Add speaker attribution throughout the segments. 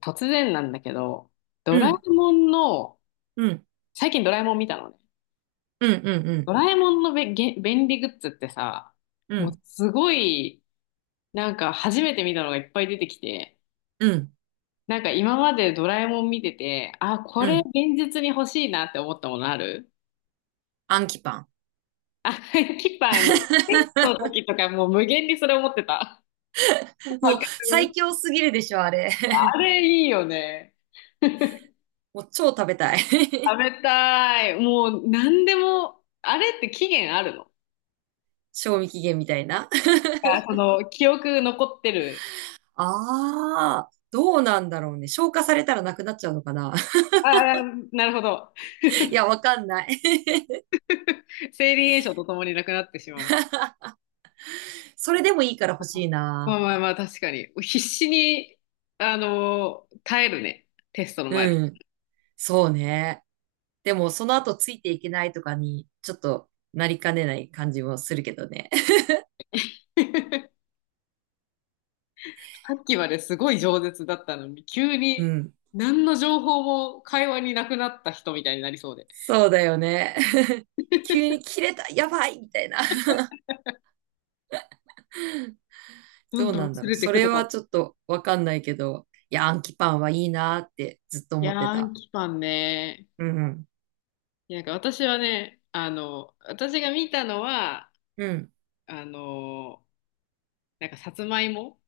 Speaker 1: 突然なんだけど、ド
Speaker 2: う
Speaker 1: ラえ
Speaker 2: ん、
Speaker 1: もんの、
Speaker 2: うん、
Speaker 1: 最近ドラえもん見たのね。
Speaker 2: うん、うん、う
Speaker 1: ド
Speaker 2: ん、
Speaker 1: ラえもんのべ、げ、便利グッズってさ、
Speaker 2: う
Speaker 1: もう
Speaker 2: ん、
Speaker 1: すごい、なんか初めて見たのがいっぱい出てきて、
Speaker 2: うん、
Speaker 1: なんか今までドラえもん見てて、あ、こ
Speaker 2: う
Speaker 1: れ現
Speaker 2: ん。
Speaker 1: 実に欲しいなって思ったものある？
Speaker 2: アンキパン。
Speaker 1: あ、キパン、テストの 時とかもう無限にそれ思ってた。
Speaker 2: も
Speaker 1: わ
Speaker 2: う
Speaker 1: か
Speaker 2: 最
Speaker 1: る。
Speaker 2: 強すぎるでしょ、あれ。
Speaker 1: あれいいよね。
Speaker 2: もう超食べたい。
Speaker 1: 食べたい。もう何でも、あれって期限あるの？
Speaker 2: 賞味期限みたいな。
Speaker 1: なん かその記憶残ってる。
Speaker 2: ああ、どうなんだろうね。消化されたらなくなっちゃうのかな。
Speaker 1: ああ、なるほど。
Speaker 2: いや、わかんない。
Speaker 1: 生理炎症とともになくなってしまう。
Speaker 2: それでもいいから欲しい
Speaker 1: まあ
Speaker 2: な。
Speaker 1: まあまあ、確かに。必死に、耐えるね。テストの前だ。
Speaker 2: うん。そうね。でも、その後ついていけないとかに、ちょっとなりかねない感じもするけどね。
Speaker 1: さっきまですごい饒舌だったのに、急
Speaker 2: う
Speaker 1: に
Speaker 2: ん。
Speaker 1: 何の情報も会話になくなった人みたいになりそうで。
Speaker 2: そうだよね。急に切れた、やばいみたいな。
Speaker 1: どん
Speaker 2: どう
Speaker 1: どん
Speaker 2: なんだ
Speaker 1: 薄
Speaker 2: ろう。
Speaker 1: れてい
Speaker 2: そ
Speaker 1: く
Speaker 2: れ
Speaker 1: とか。
Speaker 2: はちょっとわかんないけど、いや、アンキパンはいいなーってずっと
Speaker 1: い
Speaker 2: 思
Speaker 1: やー、
Speaker 2: って
Speaker 1: アン
Speaker 2: た。
Speaker 1: キパンね。
Speaker 2: うんうん。
Speaker 1: なんか私はね、あの、私が見たのは、
Speaker 2: うん。
Speaker 1: あの、なんかさつまいも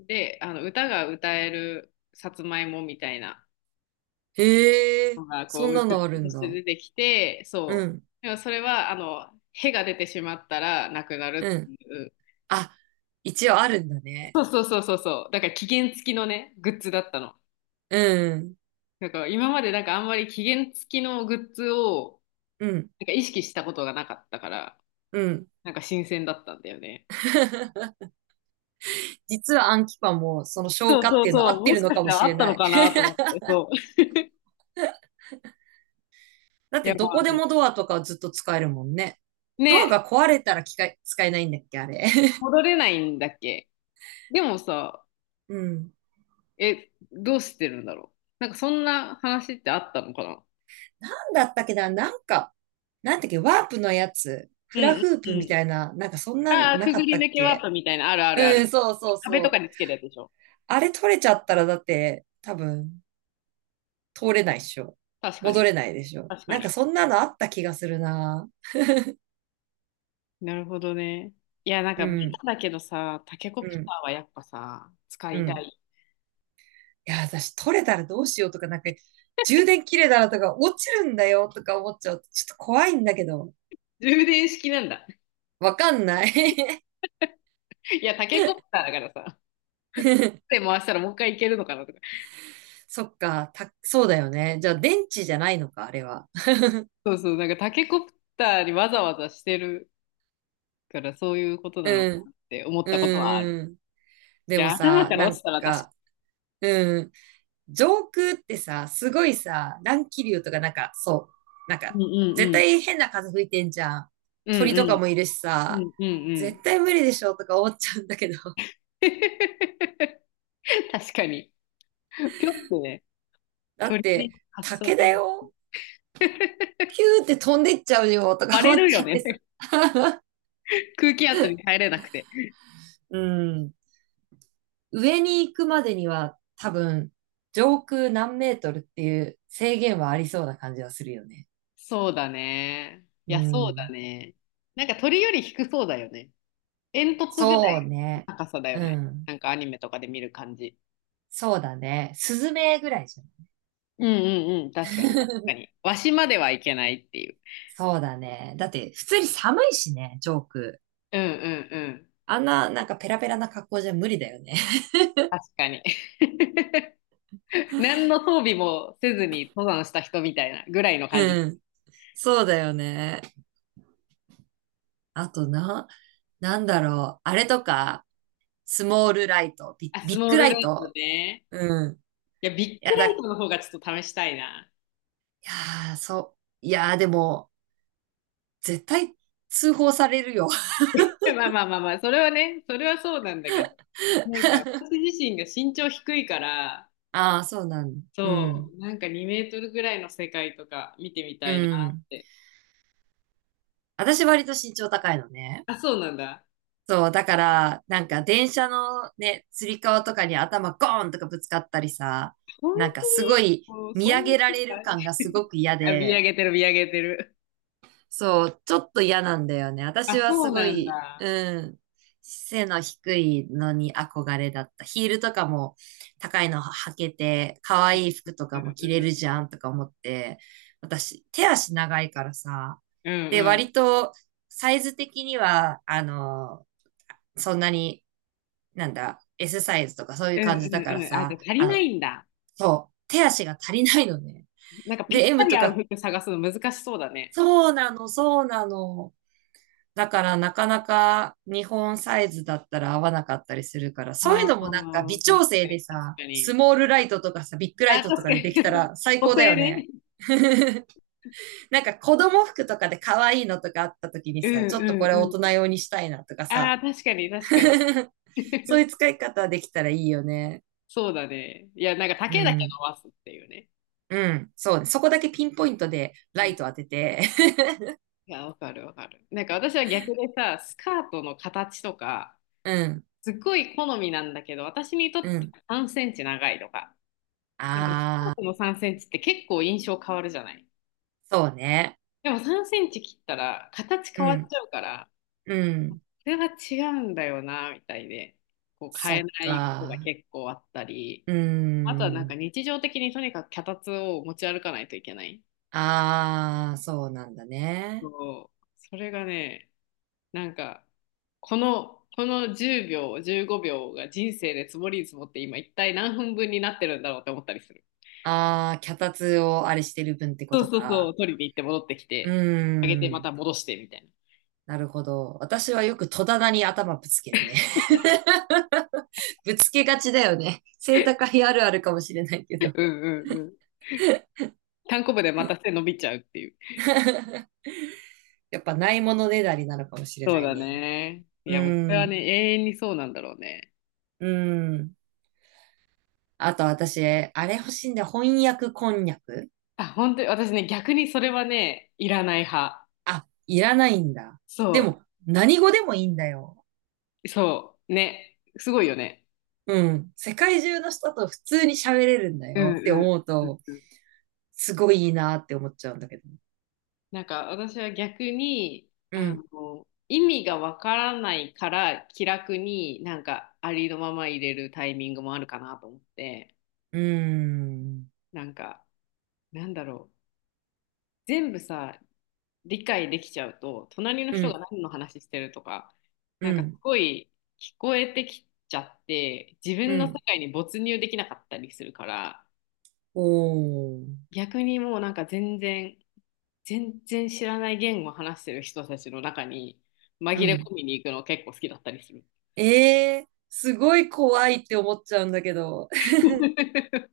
Speaker 1: で、あの、歌が歌えるさつまいもみたいな。
Speaker 2: へえ、
Speaker 1: のがこ
Speaker 2: そ
Speaker 1: う
Speaker 2: ん
Speaker 1: グ
Speaker 2: な
Speaker 1: ッ
Speaker 2: のある
Speaker 1: ズと
Speaker 2: ん
Speaker 1: して
Speaker 2: だ。
Speaker 1: 出てきて、
Speaker 2: う
Speaker 1: そう。
Speaker 2: ん。
Speaker 1: でもそれはあの、へが出てしまったらなくな
Speaker 2: う
Speaker 1: るっ
Speaker 2: ん。
Speaker 1: ていう。
Speaker 2: あ、一応あるんだね。
Speaker 1: そうそうそうそうそう。だから期限付きのね、グッズだったの。
Speaker 2: うん。
Speaker 1: だから今までなんかあんまり期限付きのグッズを
Speaker 2: うん。
Speaker 1: なんか意識したことがなかったから、
Speaker 2: うん。
Speaker 1: なんか新鮮だったんだよね。
Speaker 2: 実はアンキパンもその消
Speaker 1: そう
Speaker 2: 化っ
Speaker 1: そ
Speaker 2: て
Speaker 1: う
Speaker 2: いうの
Speaker 1: そ
Speaker 2: 合っ
Speaker 1: う。
Speaker 2: て
Speaker 1: も
Speaker 2: る
Speaker 1: し
Speaker 2: の
Speaker 1: か
Speaker 2: か
Speaker 1: し
Speaker 2: も
Speaker 1: たら
Speaker 2: し
Speaker 1: あっ
Speaker 2: れ
Speaker 1: た
Speaker 2: な
Speaker 1: の
Speaker 2: い。
Speaker 1: かなと思って、そう。
Speaker 2: だっ
Speaker 1: い
Speaker 2: て
Speaker 1: やま
Speaker 2: ど
Speaker 1: あ
Speaker 2: こで
Speaker 1: ね。
Speaker 2: もドアとかずっと使えるもんね。ドア
Speaker 1: ね、
Speaker 2: が壊れたら機械使えないんだっけ、あれ。
Speaker 1: 戻れないんだっけ。でもさ、
Speaker 2: うん。
Speaker 1: え、どうしてるんだろう。なんかそんな話ってあったのかな。
Speaker 2: だったっけな、なんか、なんだっけ、ワープのやつ、
Speaker 1: う
Speaker 2: フ
Speaker 1: んう
Speaker 2: ラ
Speaker 1: ん
Speaker 2: フー
Speaker 1: う
Speaker 2: プみ
Speaker 1: ん。
Speaker 2: たいな、なんかそんなん
Speaker 1: ああ、
Speaker 2: な
Speaker 1: く
Speaker 2: か
Speaker 1: ぐ
Speaker 2: っ
Speaker 1: り
Speaker 2: たっ
Speaker 1: 抜けワー
Speaker 2: け。
Speaker 1: プみたいな、あるあるあ
Speaker 2: う
Speaker 1: る。
Speaker 2: ん、そうそう
Speaker 1: 壁とか
Speaker 2: そ
Speaker 1: に
Speaker 2: う。
Speaker 1: つけるやつでしょ。
Speaker 2: あれ取れちゃったらだって、多分、通れないっしょ。
Speaker 1: 確か
Speaker 2: 戻
Speaker 1: に。
Speaker 2: れないでしょ。
Speaker 1: 確か
Speaker 2: なんか
Speaker 1: に。
Speaker 2: そんなのあった気がするな。
Speaker 1: なるほどね。いや、なん
Speaker 2: う
Speaker 1: か、ベ
Speaker 2: ん、
Speaker 1: タだけどさ、タケコ
Speaker 2: う
Speaker 1: プタ
Speaker 2: ん、
Speaker 1: ーはやっぱさ、使
Speaker 2: う
Speaker 1: いた
Speaker 2: ん。
Speaker 1: い。
Speaker 2: いや、私取れたらどうしようとか、なんか、充電切れたらとか、落ちるんだよとか思っちゃうと、ちょっと怖いんだけど、
Speaker 1: 充電式なんだ。
Speaker 2: わかんない。
Speaker 1: いや、タケコプターだからさ、手 回したらもう一回いけるのかなとか。
Speaker 2: そっか、そうだよね。じゃあ電池じゃないのか、あれは。
Speaker 1: そうそう、なんかタケコプターにわざわざしてるから、そういうことなの
Speaker 2: う
Speaker 1: か
Speaker 2: ん。
Speaker 1: なって思っ
Speaker 2: う
Speaker 1: たこと
Speaker 2: ん
Speaker 1: はある。い
Speaker 2: うん。でも
Speaker 1: や、頭
Speaker 2: さ、
Speaker 1: から
Speaker 2: な
Speaker 1: 落ち
Speaker 2: ん
Speaker 1: たら確か
Speaker 2: か、うん、上空ってさ、すごいさ、乱気流とかなんか、そう、なんか、
Speaker 1: に。うんう
Speaker 2: 絶
Speaker 1: んうん。
Speaker 2: 対変な風吹いてんじゃん。
Speaker 1: うん
Speaker 2: 鳥と
Speaker 1: う
Speaker 2: か
Speaker 1: ん。
Speaker 2: もいるし
Speaker 1: う
Speaker 2: さ、
Speaker 1: んうんうん。
Speaker 2: 絶対無理でしょとか思っちゃうんだけど、
Speaker 1: 確かに。ぴょってね。
Speaker 2: だっ
Speaker 1: 鳥に
Speaker 2: て、
Speaker 1: かっそ
Speaker 2: 竹
Speaker 1: ら
Speaker 2: だ
Speaker 1: う。
Speaker 2: よ。ピューって飛んでっちゃうよと
Speaker 1: バ
Speaker 2: か
Speaker 1: レ
Speaker 2: 思っ
Speaker 1: るよ
Speaker 2: ちゃって
Speaker 1: ね。
Speaker 2: さ。
Speaker 1: 空気圧に耐えれなくて。
Speaker 2: うん。上に行くまでには多分、上空何メートルっていう制限はありそうな感じはするよね。
Speaker 1: そうだね。い
Speaker 2: う
Speaker 1: や、そうだ
Speaker 2: ん。
Speaker 1: ね。なんか鳥より低そうだよね。煙突ぐら
Speaker 2: そう
Speaker 1: いの
Speaker 2: ね。
Speaker 1: 高さだよ
Speaker 2: う
Speaker 1: ね。
Speaker 2: ん。
Speaker 1: なんかアニメとかで見る感じ。
Speaker 2: そうだね。スズメぐらいじゃん。
Speaker 1: うんうんうん。確かに、確かに。わしまではいけないっていう。
Speaker 2: そうだね。だって、普通に寒いしね、ジョーク。
Speaker 1: うんうんうん。
Speaker 2: あんな、なんかペラペラな格好じゃ無理だよね。
Speaker 1: 確かに。何の装備もせずに登山した人みたいなぐらいの 感
Speaker 2: う
Speaker 1: じ。
Speaker 2: ん。そうだよね。あとな、なんだろう。あれとか、スモールライト、
Speaker 1: あ、
Speaker 2: ビ
Speaker 1: ス
Speaker 2: ッ
Speaker 1: モー
Speaker 2: グラ
Speaker 1: ル
Speaker 2: イ
Speaker 1: ライト
Speaker 2: ト。
Speaker 1: ね。
Speaker 2: うん。
Speaker 1: いや、ビッ
Speaker 2: い
Speaker 1: グ
Speaker 2: や
Speaker 1: ラ
Speaker 2: だ、
Speaker 1: イ
Speaker 2: い
Speaker 1: トの方がちょっと試したいな。
Speaker 2: やー、そう。いやー、でも、絶対通報されるよ。
Speaker 1: まあまあまあまあ、それはね、それはそうなんだけど、なんか私自身が身長低いから、
Speaker 2: ああ、そうなんだ。う
Speaker 1: そ
Speaker 2: ん。
Speaker 1: う、なんか2メートルぐらいの世界とか見てみ
Speaker 2: う
Speaker 1: たいな
Speaker 2: ん。
Speaker 1: って。
Speaker 2: 私割と身長高いのね。
Speaker 1: あ、そうなんだ。
Speaker 2: そう、だから、なんか電車のね、つり革とかに頭ゴーンとかぶつかったりさ、
Speaker 1: 本
Speaker 2: なんか
Speaker 1: 当
Speaker 2: すご
Speaker 1: に
Speaker 2: い
Speaker 1: もう
Speaker 2: 見
Speaker 1: そ
Speaker 2: 上
Speaker 1: んな
Speaker 2: げら
Speaker 1: 世
Speaker 2: れる
Speaker 1: 界。
Speaker 2: 感がすごく嫌
Speaker 1: あ、見上
Speaker 2: で、
Speaker 1: げてる、見上げてる。
Speaker 2: そう、ちょっと嫌なんだよね。
Speaker 1: あ、
Speaker 2: 私は
Speaker 1: そ
Speaker 2: す
Speaker 1: う
Speaker 2: ご
Speaker 1: なん
Speaker 2: い、
Speaker 1: だ。
Speaker 2: うん、背の低いのに憧れだった。ヒールとかも高いの履けて、可愛い服と
Speaker 1: う
Speaker 2: かも着れ
Speaker 1: ん
Speaker 2: るじゃんとか思って、私、手足長いからさ、
Speaker 1: うん。う
Speaker 2: で、
Speaker 1: んう
Speaker 2: 割
Speaker 1: ん
Speaker 2: とサイズ的には、あの、そんなになんだ、Sサイズとかそうい
Speaker 1: う
Speaker 2: う
Speaker 1: ん
Speaker 2: 感じだか
Speaker 1: う
Speaker 2: ら
Speaker 1: んうん。あ、じゃ
Speaker 2: さ、
Speaker 1: あ足り
Speaker 2: あ
Speaker 1: な
Speaker 2: の、
Speaker 1: いんだ。
Speaker 2: そう、手足が足りないのね。
Speaker 1: なんかぴ
Speaker 2: で、
Speaker 1: った
Speaker 2: M
Speaker 1: り
Speaker 2: と
Speaker 1: 合う
Speaker 2: か、
Speaker 1: 服探すの難しそうだね。
Speaker 2: そうなの、そうなの。だからなかなか日本サイズだったら合わなかったりするから、そうい
Speaker 1: あ
Speaker 2: う
Speaker 1: あ、
Speaker 2: のもなんか微
Speaker 1: 確
Speaker 2: 調整
Speaker 1: かに、
Speaker 2: で
Speaker 1: 確
Speaker 2: さ、
Speaker 1: か
Speaker 2: ス
Speaker 1: に。
Speaker 2: モールライトとかさ、ビッグライ
Speaker 1: あ、
Speaker 2: トと
Speaker 1: 確
Speaker 2: か
Speaker 1: か
Speaker 2: でで
Speaker 1: に。
Speaker 2: きた ら最
Speaker 1: 補
Speaker 2: 高だよ
Speaker 1: 正
Speaker 2: ね。
Speaker 1: ね。
Speaker 2: なんか子供服とかで可愛いのとかあった時に
Speaker 1: うん
Speaker 2: さ、ちょっとこれ
Speaker 1: う
Speaker 2: 大
Speaker 1: んう
Speaker 2: 人
Speaker 1: ん。
Speaker 2: 用にしたいなとか
Speaker 1: あ
Speaker 2: さ、
Speaker 1: あ、確かに 確かに。
Speaker 2: そういう 使い方できたらいいよね。
Speaker 1: そうだね。いや、なんか
Speaker 2: う
Speaker 1: 丈だけ伸
Speaker 2: ん。
Speaker 1: ばすっていうね。
Speaker 2: うん、そうね。そこだけピンポイントで
Speaker 1: う
Speaker 2: ラ
Speaker 1: ん、
Speaker 2: イト
Speaker 1: い
Speaker 2: 当てて。
Speaker 1: や、わかるわかる。なんか私は逆でさ、スカートの形とか、
Speaker 2: うん、
Speaker 1: すっごい好みなんだけど、私にとっ
Speaker 2: う
Speaker 1: て
Speaker 2: ん。
Speaker 1: 3センチ長いとか、なんかスカ
Speaker 2: あ
Speaker 1: ート
Speaker 2: あ、
Speaker 1: の3センチって結構印象変わるじゃない。
Speaker 2: そうね。
Speaker 1: でも3センチ切ったら形
Speaker 2: う
Speaker 1: 変わっ
Speaker 2: ん、
Speaker 1: ちゃうから、
Speaker 2: うん。
Speaker 1: これは違うんだよな、みたいで、こう
Speaker 2: そ
Speaker 1: 変え
Speaker 2: っ
Speaker 1: ないことが
Speaker 2: か。
Speaker 1: 結構あったり。
Speaker 2: う
Speaker 1: あとはなんか
Speaker 2: ん。
Speaker 1: 日常的にとにかく脚立を持ち歩かないといけない。
Speaker 2: ああ、そうなんだね。
Speaker 1: そう。それがね、なんか、この10秒、15秒が人生で積もりに積もって今一体何分分になってるんだろうって思ったりする。
Speaker 2: ああ、脚立をあれしてる分ってこ
Speaker 1: そう
Speaker 2: と
Speaker 1: そうそ
Speaker 2: か。
Speaker 1: う、取りに行って戻ってき
Speaker 2: うー
Speaker 1: て、上げてま
Speaker 2: ん。
Speaker 1: た戻してみたいな。
Speaker 2: なるほど。私はよく戸棚に頭ぶつけるね。ぶつけがちだよね。背高いあるあるかもしれないけ ど。
Speaker 1: うんうんうん。単行部でまた背伸びちゃうっていう。
Speaker 2: やっぱないものねだりなのかもしれ
Speaker 1: そ
Speaker 2: な
Speaker 1: う
Speaker 2: い
Speaker 1: だ
Speaker 2: ね。
Speaker 1: ね。い
Speaker 2: う
Speaker 1: や、もうこ
Speaker 2: ー
Speaker 1: れは
Speaker 2: ん。
Speaker 1: ね、永遠にそうなんだろうね。
Speaker 2: うん。あと私、あれ欲しいんだよ。翻訳こんにゃく。
Speaker 1: あ、本当に私ね、逆にそれはね、いらない派。
Speaker 2: あ、いらないんだ。で
Speaker 1: そう。
Speaker 2: も、何語でもいいんだよ。
Speaker 1: そう、ね、すごいよね。
Speaker 2: うん。世界中の人と普通に喋れるんだ
Speaker 1: う
Speaker 2: よ
Speaker 1: ん
Speaker 2: って
Speaker 1: うん
Speaker 2: 思う
Speaker 1: うん
Speaker 2: と、
Speaker 1: うん。
Speaker 2: すごいいいなって思っちゃうんだけど。
Speaker 1: なんか私は逆に、
Speaker 2: う
Speaker 1: あ
Speaker 2: ん。
Speaker 1: の、意味がわからないから気楽になんかありのまま入れるタイミングもあるかなと思って、
Speaker 2: うーん。
Speaker 1: なんか、なんだろう、全部さ理解できちゃうと隣の
Speaker 2: う
Speaker 1: 人が
Speaker 2: ん。
Speaker 1: 何の話してるとか
Speaker 2: う
Speaker 1: なんかす
Speaker 2: ん。
Speaker 1: ごい聞こえてきちゃって自
Speaker 2: う
Speaker 1: 分の世
Speaker 2: ん。
Speaker 1: 界に没入できなかったりするから、
Speaker 2: おー。
Speaker 1: 逆にもうなんか全然知らない言語を話してる人たちの中に
Speaker 2: う
Speaker 1: 紛れ
Speaker 2: ん。
Speaker 1: 込みに行くの結構好きだったりする。
Speaker 2: えー、すごい怖いって思っちゃうんだけど。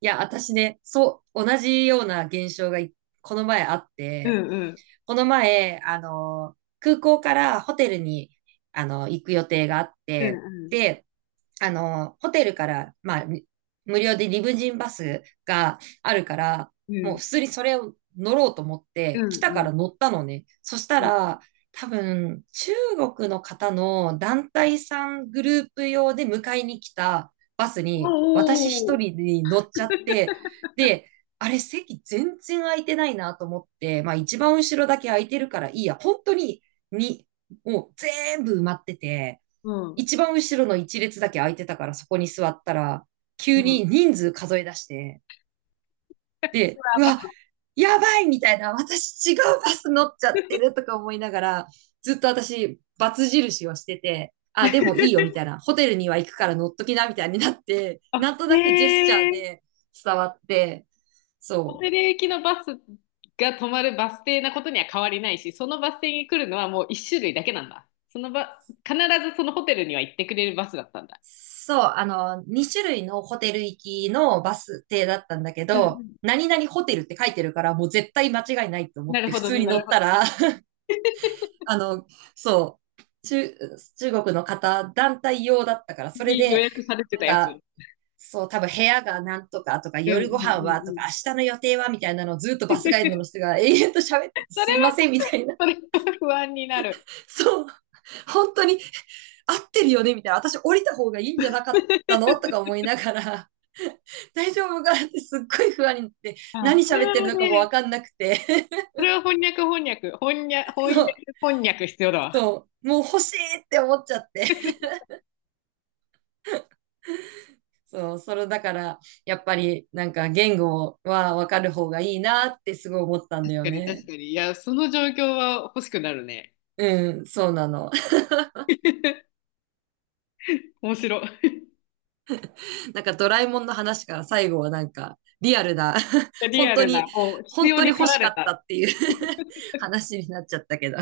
Speaker 2: いや、私ね、そう、同じような現象がこの前あっ
Speaker 1: う
Speaker 2: て、
Speaker 1: んうん。
Speaker 2: この前、あの、空港からホテルに、あの、行く予定があっ
Speaker 1: うん
Speaker 2: て、
Speaker 1: うん。
Speaker 2: で、あの、ホテルから、まあ、無料でリムジンバスがあるから、
Speaker 1: う
Speaker 2: もう
Speaker 1: ん
Speaker 2: 普通にそれを乗ろうと思っ
Speaker 1: う
Speaker 2: て、来た
Speaker 1: ん
Speaker 2: か
Speaker 1: うん。
Speaker 2: ら乗ったのね。そした
Speaker 1: うん。
Speaker 2: ら、多分、中国の方の団体さんグループ用で迎えに来たバス
Speaker 1: お
Speaker 2: に、私一
Speaker 1: おー。
Speaker 2: 人に乗っちゃって、で、あれ席全然空いてないなと思って、まあ一番後ろだけ空いてるからいいや、本当に、に、もう全部埋まってて、
Speaker 1: うん
Speaker 2: 一番後ろの一列だけ空いてたからそこに座ったら、
Speaker 1: う
Speaker 2: 急
Speaker 1: ん。
Speaker 2: に人数数え出して、
Speaker 1: そ
Speaker 2: で、
Speaker 1: れ
Speaker 2: う
Speaker 1: ま。
Speaker 2: わ、やばいみたいな、私違うバス乗っちゃって るとか思いながら、ずっと私、バツ印をしてて、あ、でもいいよみたいな、ホテルには行くから乗っときなみたいになって、
Speaker 1: あ、
Speaker 2: なんとなくジェスチャ
Speaker 1: へ
Speaker 2: ー
Speaker 1: え。
Speaker 2: で伝わって、
Speaker 1: 小
Speaker 2: そう。
Speaker 1: 寺駅のバスが止まるバス停なことには変わりないし、そのバス停に来るのはもう一種類だけなんだ。そのば、必ずそのホテルには行ってくれるバスだったんだ。
Speaker 2: そう、あの、2種類のホテル行きのバス停だったんだけ
Speaker 1: うんう
Speaker 2: ど、
Speaker 1: ん。
Speaker 2: 何々ホテルって書いてるから、もう絶対間違いないと思
Speaker 1: な
Speaker 2: っ
Speaker 1: る
Speaker 2: て
Speaker 1: ほ
Speaker 2: 普
Speaker 1: ど
Speaker 2: 通
Speaker 1: ね、
Speaker 2: に
Speaker 1: な
Speaker 2: 乗
Speaker 1: るほ
Speaker 2: っ
Speaker 1: ど
Speaker 2: た
Speaker 1: ね。
Speaker 2: ら、あの、そう、中国の方、団体用だったから、それ
Speaker 1: に予
Speaker 2: で、
Speaker 1: 約されて
Speaker 2: なん
Speaker 1: たやつ。う
Speaker 2: か、そう、多分部屋がなんとかとか、
Speaker 1: んう
Speaker 2: 夜ご
Speaker 1: んう
Speaker 2: 飯は
Speaker 1: ん
Speaker 2: と
Speaker 1: う
Speaker 2: か、
Speaker 1: ん。
Speaker 2: 明日の予定はみたいなのをずっとバスガイドの人 が永遠と喋ってて、
Speaker 1: それ
Speaker 2: すいま
Speaker 1: は、
Speaker 2: せんみたいな。
Speaker 1: それは不安になる。
Speaker 2: そう、本当に合ってるよねみたいな。私降りた方がいいんじゃなかったのとか思 いながら、大丈夫かってすっごい不安になって、
Speaker 1: あ、
Speaker 2: 何
Speaker 1: それ
Speaker 2: 喋ってる
Speaker 1: は
Speaker 2: のかもわ
Speaker 1: ね、
Speaker 2: かんなくて、
Speaker 1: それは翻訳翻訳、翻訳、
Speaker 2: そ
Speaker 1: 翻
Speaker 2: う、
Speaker 1: 訳、翻訳必要だわ。
Speaker 2: そう、もう欲しいって思っちゃって。そう、それだから、やっぱりなんか言語はわかる方がいいなってすごい思ったんだ
Speaker 1: 確
Speaker 2: よ
Speaker 1: かに確
Speaker 2: ね。
Speaker 1: かに。いや、その状況は欲しくなるね。
Speaker 2: うん、そうなの。
Speaker 1: 面白
Speaker 2: なんかドラえもんの話から最後はなんかリアルな、
Speaker 1: い。リ
Speaker 2: 本
Speaker 1: ア
Speaker 2: 当
Speaker 1: ルな、
Speaker 2: に、
Speaker 1: もう必
Speaker 2: 本
Speaker 1: 要
Speaker 2: 当に
Speaker 1: に駆
Speaker 2: 欲
Speaker 1: ら
Speaker 2: しか
Speaker 1: れ
Speaker 2: っ
Speaker 1: た。
Speaker 2: たっていう 話になっちゃったけど。